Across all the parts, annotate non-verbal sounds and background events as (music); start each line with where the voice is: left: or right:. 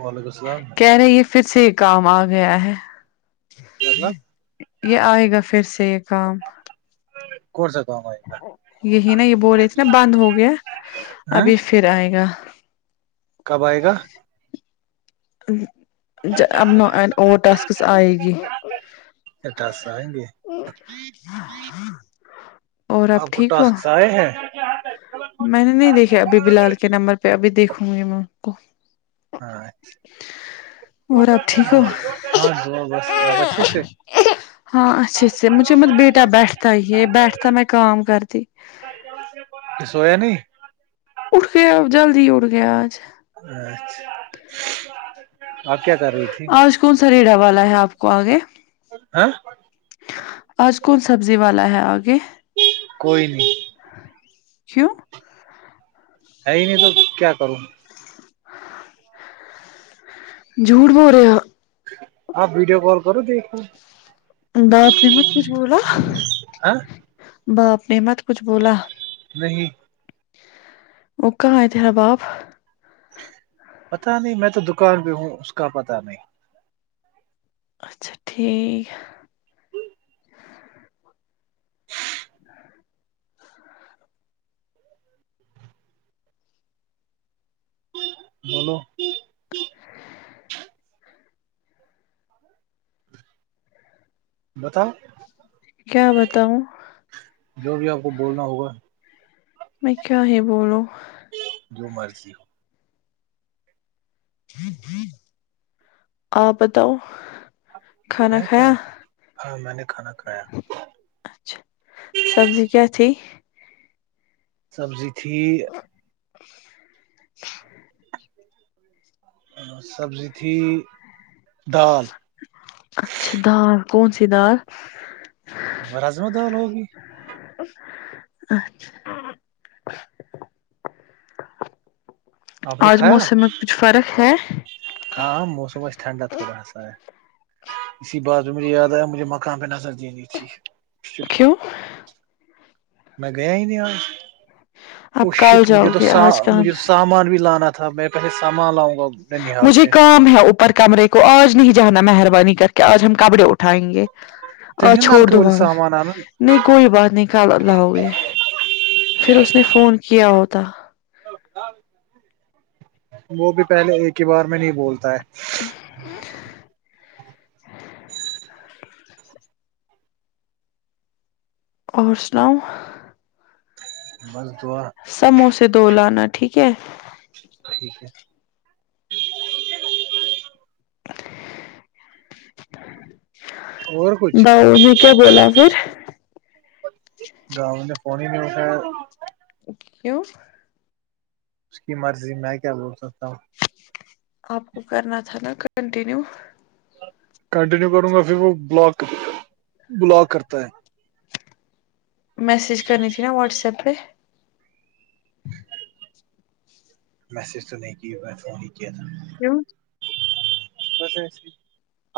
right: وعلیکم السلام
left: کہہ رہی ہے پھر سے یہ کام آ گیا ہے
right: مطلب
left: یہ آئے گا پھر سے یہ کام
right: (inaudible) کون سا کام ایا
left: یہی نا یہ بول رہی تھی نا بند ہو گیا
right: گا
left: ابھی پھر آئے گا
right: کب آئے گا
left: اب نہ اور ٹاسکس آئے گی
right: کیا ٹاسک آئیگی
left: اور
right: آپ کو
left: ٹھیک ہو
right: ٹاسکس آئے ہیں
left: میں نے نہیں دیکھا ابھی بلال کے نمبر پہ ابھی دیکھوں گی میں ان کو اور آپ ٹھیک ہو
right: (inaudible) اچھے سے
left: ہاں اچھے سے مجھے م بیٹا بیٹھتا ہی بیٹھتا میں کام کرتی
right: سویا نہیں
left: اٹھ گیا جلدی اٹھ گیا آج
right: (inaudible) آپ کیا کر رہے
left: آج کون سا ریڑا والا ہے آپ کو آگے
right: ہاں
left: آج کون سبزی والا ہے آگے
right: کوئی نہیں
left: کیوں
right: ہے ہی نہیں تو کیا کروں
left: جھوٹ بول رہے ہاں
right: آپ ویڈیو کال کرو دیکھو
left: باپ نے مچھ کچھ بولا
right: ہاں
left: باپ نے مت کچھ بولا
right: نہیں
left: او کہا ہے تیرا باپ
right: پتا نہیں میں تو دکان پہ ہوں اس کا پتا نہیں
left: اچھا ٹھیک
right: بولو بتاؤ
left: کیا بتاؤ
right: جو بھی آپ کو بولنا ہوگا
left: میں کیا ہی بولو
right: جو مرضی ہو
left: آپ بتاؤ کھانا
right: میں کیا
left: کھایا
right: ہاں میں نے کھانا کھایا
left: اچھا سبزی کیا تھی
right: سبزی تھی
left: (inaudible)
right: سبزی تھی دال
left: اچھا دال کون سی دال
right: راجما دال ہوگی
left: اچھا
right: آپ نے
left: آج
right: کھایا
left: موسم میں کچھ فرق ہے
right: ہاں موسم ٹھنڈا تھوڑا سا ہے اسی بات مجھے یاد آ مجھے مکان پے نظر دینی تھی
left: کیوں
right: میں گیا ہی نہیں آج او
left: آپ
right: شٹ
left: کل
right: مجھے
left: جاؤ
right: تو
left: گے آج کام
right: مجھے سامان بھی لانا تھا میں پہلے سامان لاؤں اب ننحال سے
left: مجھے کام ہے اوپر کمرے کو آج نہیں جانا مہربانی کر کے آج ہم کپڑے اٹھائیں گے آج
right: تمہیں
left: چھوڑ
right: نلکے
left: دو
right: والے
left: وہاں
right: سامان آنا
left: نہیں کوئی بات نہیں کال لاؤ گے پھر اس نے فون کیا ہوتا
right: وہ بھی پہلے ایک ہی بار میں نہیں بولتا ہے
left: اور سناؤ
right: بس دعا
left: سموسے دو لانا ٹھیک ہے
right: ٹھیک ہے اور کچھ
left: داؤ نے کیا بولا پھر
right: گاؤ نے فون ہی نہیں اتا ہے
left: کیوں
right: اس کی مرضی میں کیا بول سکتا ہوں
left: آپ کو کرنا تھا نا کنٹنییو
right: کنٹینیو کروں گا پھر وہ بلاک بلاک کرتا ہے
left: میسیج کرنی تھی نا واٹس ایپ پے
right: میسج تو نہیں کیا ہوا ہے فون ہی کیا تھا
left: کیوں
right: بس ایسے ہی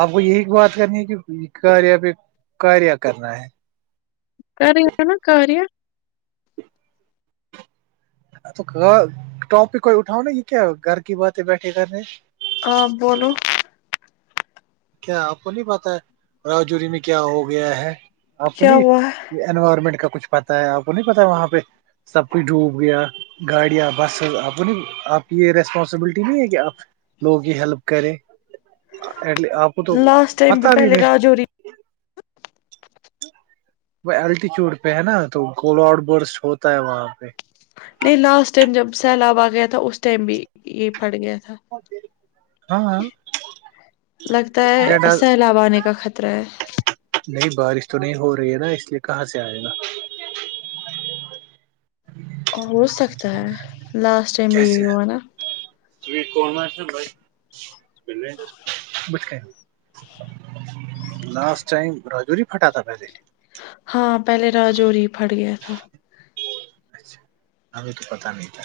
right: آپ کو یہی بات کرنی ہے کی کاریہ پے کاریہ کرنا ہے
left: کاریہ ہیں نا کاریہ
right: تو ٹاپک کوئی اٹھاؤ نا یے کیا گھر کی باتیں بیٹھے کرنے
left: آپ بولو
right: کیا آپ کو نہیں پتہ ہے راجور میں کیا ہو گیا ہے
left: کیا
right: اپنی
left: ہوا
right: انوائرمنٹ کا کچھ پتا ہے آپ کو نہیں پتا وہاں پے سب کھ ڈوب گیا گاڑیاں بسز آپ آپ کی یے ریسپانسبلٹی نہیں ہے کی آپ لوگ کی ہیلپ کرے ا آپ کو تو
left: ہے لاسٹ ٹائم
right: پتہ بھی
left: پہلے
right: نہیں
left: راجوری
right: وہ الٹیٹیوڈ پے ہے نا تو گول آڈ برس ہوتا ہے وہاں پے
left: نہیں لاسٹ ٹائم جب سیلاب آ گیا تھا اس ٹائم بھی یے پٹ گیا تھا
right: ہاں
left: لگتا ہے
right: ڈڈا
left: سیلاب آنے کا خط طرہ ہے
right: نہیں بارش تو نہیں ہو رہی ہے نا اس لیے کہاں سے آئے گا
left: ہو سکتا ہے لاسٹ ٹائم بھی
right: کیسے
left: یہی ہوا نا
right: بھائی (unintelligible) لاسٹ ٹائم راجو ہی پھٹا تھا پہلے
left: ہاں پہلے راجو ری پھٹ گیا تھا
right: اچھا ابھی تو پتہ نہیں تھا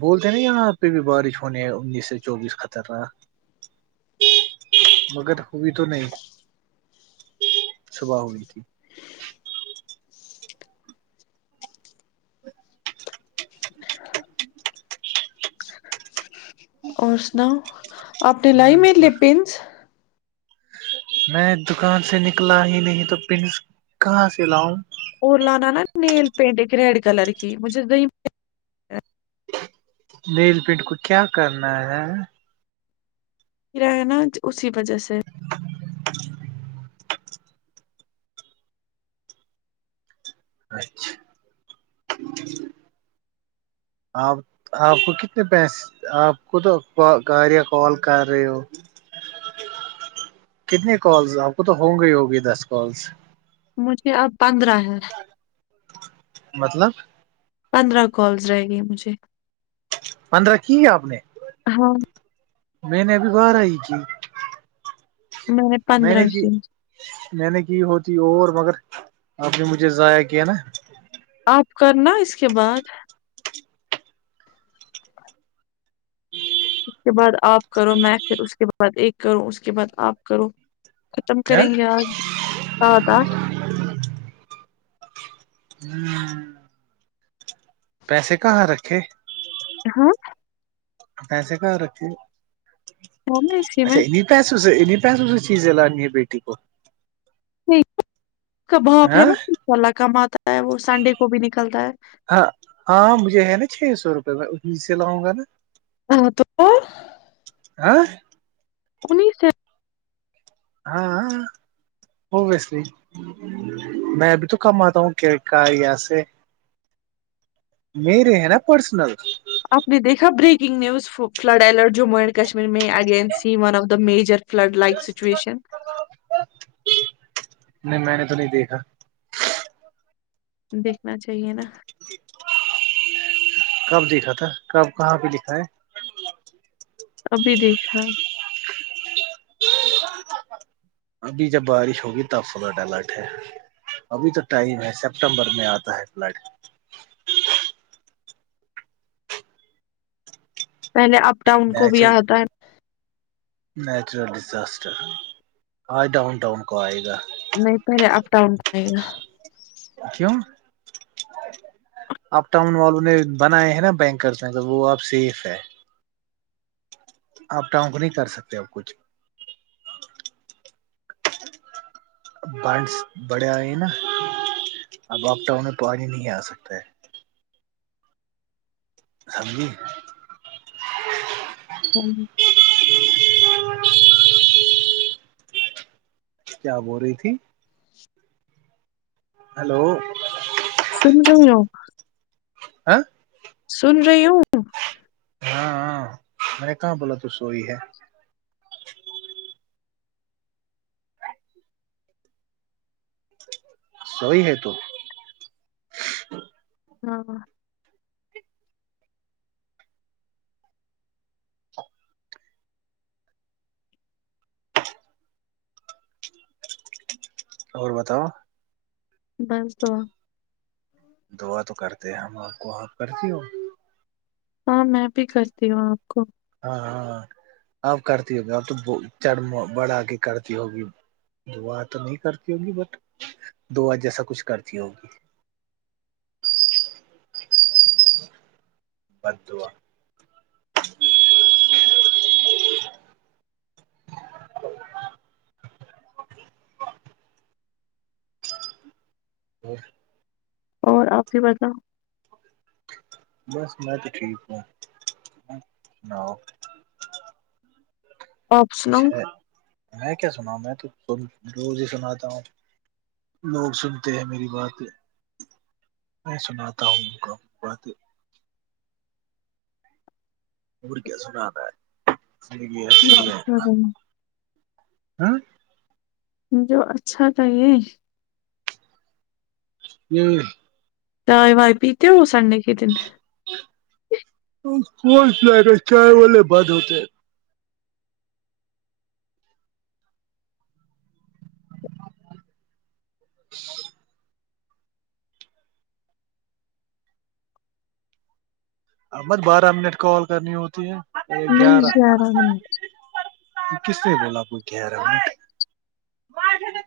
right: بولتے ہیں نا یہاں پہ بھی بارش ہونے ہے انیس سے چوبیس خطر ناک مگر ہوئی تو نہیں صبح ہوئی تھی
left: اور سناؤ آپ نے لائی میرے لئے پنس
right: میں دکان سے نکلا ہی نہیں تو پنس کہاں سے لاؤں
left: اور لانا نا نیل پینٹ ایک ریڈ کلر کی مجھے دو
right: نیل پینٹ کو کیا کرنا ہے
left: لے آنا اسی وجہ سے
right: اچھا آپ آپ کو کتنے پیسے آپ کو تو گااریا کال کر رہے ہو کتنے کالز آپ کو تو ہو گئی ہو ہوگی دس کالس
left: مجھے اب پندرہ ہے
right: مطلب
left: پندرہ کالز رہے گی مجھے
right: پندرہ کی آپ نے
left: ہاں
right: میں نے ابھی بارہ ہی کی میں نے کی میں نے کہ ہوتی اور مگر اپ نے مجھے ضائع کیا نا
left: آپ کرنا اس کے بعد اس کے بعد آپ کرو میں پھر اس کے بعد ایک کروں اس کے بعد آپ کرو ختم
right: نا
left: کریں گے آ (unintelligible) آدا
right: ہوں پیسے کہاں رکھے
left: ہاں
right: پیسے کہاں رکھے
left: ہاں نا اسی میں
right: اچھا پیسوں سے انہی پیسوں سے چیزیں لانی ہے بیٹی کو
left: نہیں کا باپ ہے
right: ہاں
left: نا ان شاء اللہ کم آتا ہے وہ سنڈے کو بھی نکلتا ہے (unintelligible)
right: ہاں ہاں مجھے ہے نا چھ سو روپے میں اس سےسی لاؤں گا نا
left: ہاں تو (unintelligible)
right: آہ
left: انہی سے
right: ہاں ہویسلی (unintelligible) میں اب تو کم آتا ہوں کا یہاں سے (unintelligible) میرے ہے نا پرسنل
left: آپ نے دیکھا breaking news flood alert Jammu and Kashmir میں again see one of the major flood like situation
right: نہیں میں نے تو نہیں دیکھا
left: دیکھنا چاہیے نا
right: کب دیکھا تھا کب کہاں پہ لکھا ہے
left: ابھی دیکھا
right: ابھی جب بارش ہوگی تب فلٹ الٹ ہے ابھی تو ٹائم ہے سپٹمبر میں آتا ہے فلڈ
left: پہلے اپ ڈاؤن کو بھی
right: نیچر
left: آتا ہے
right: نیچرل ڈیزاسٹر ہاں ڈاؤن ٹاؤن کو آئے گا
left: نہیں پہلے اپ ڈاؤن جائے گا
right: کیوں آپ ٹاؤن والوں نے بنائے ہیں نا بینکرس میں تو وہ آپ سیف ہے آپ ٹاؤن کو نہیں کر سکتے اب کچھ بانڈس بڑھے آئے ہیں نا اب آپ ٹاؤن میں پہلے نہی نہیں آ سکتا ہے سمی
left: ہاں ہاں
right: کیا بول رہی تھی ہلو
left: سمجھیں
right: ہاں
left: سن رہی ہوں
right: ہاں ہاں میں نے کہاں بولا تو سوئی ہے سوئی ہے تو
left: ہاں
right: اور بتاؤ
left: بس دعا
right: دعا تو کرتے ہم آپ کو آپ کرتی ہو
left: ہاں میں بھی کرتی ہوں آپ کو
right: ہاں ہاں آپ کرتی ہوگی آپ تو چڑ بڑا کے کرتی ہوگی دعا تو نہیں کرتی ہوگی بٹ دعا جیسا کچھ کرتی ہوگی بد دعا اور
left: اور آپ ہی بتاؤ
right: بس میں تو ٹھیک ہوں آپ سناؤ
left: آپ
right: اچھے
left: سناؤ
right: ہیں میں کیا سناؤں میں تو روز ہی سناتا ہوں لوگ سنتے ہیں میری بات میں سناتا ہوں ان کا باتیں اور کیا سنانا
left: جو اچھا رہے
right: ہے (inaudible)
left: جو اچھا تھا یہ
right: یہ
left: چائے وائے پیتے ہو سنڈے کے دن
right: فس جائے گا چائے والے بد ہوتے ہیں احمد بارہ منٹ کال کرنی ہوتی ہے
left: نہیں
right: گیارہ
left: منٹ
right: کس نے بولا کوئی کہہ رہا ہوں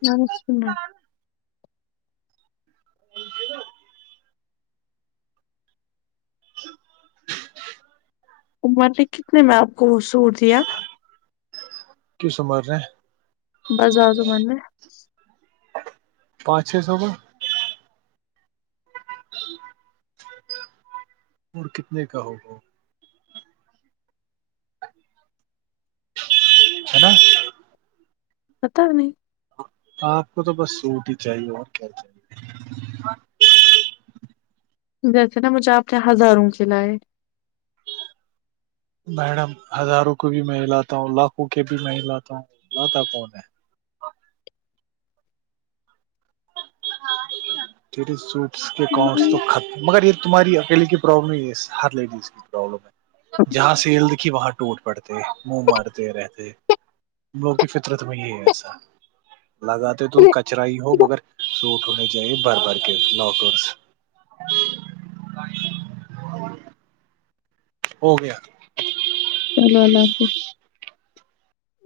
left: نمس (unintelligible) عمر نے کتنے میں آپ کو وہ سوٹ دیا
right: کیوں سمج رہے ہیں
left: بازار زمان میں
right: پانچ چھ سو میں اور کتنے کا ہوگا ہے نا
left: پتا نہیں
right: آپ کو تو بس سوٹ ہی چاہیے اور کیا چاہیے
left: جیسے نا مجھے آپ نے ہزاروں کے لائے
right: میڈم ہزاروں کے بھی میں لاتا ہوں لاکھوں کے بھی میں لاتا ہوں لاتا کون ہے ت سوٹ کے اکؤنٹ تو
left: چلو
right: ختم مگر یہ تمہاری اکلے کی پرابلم نہیں ہے ہر لیڈیز لم جہاں سیل دکھی وہاں ٹوٹ پڑتے منہ مارتے رہتے ہم لوگ کی فطرت میں ہی ہے ایسا لگاتے تو کچرا ہی ہو مگر سوٹ ہونے چاہیے بھر بھر کے لاکرس ہو گیا
left: چلو اللہ حافظ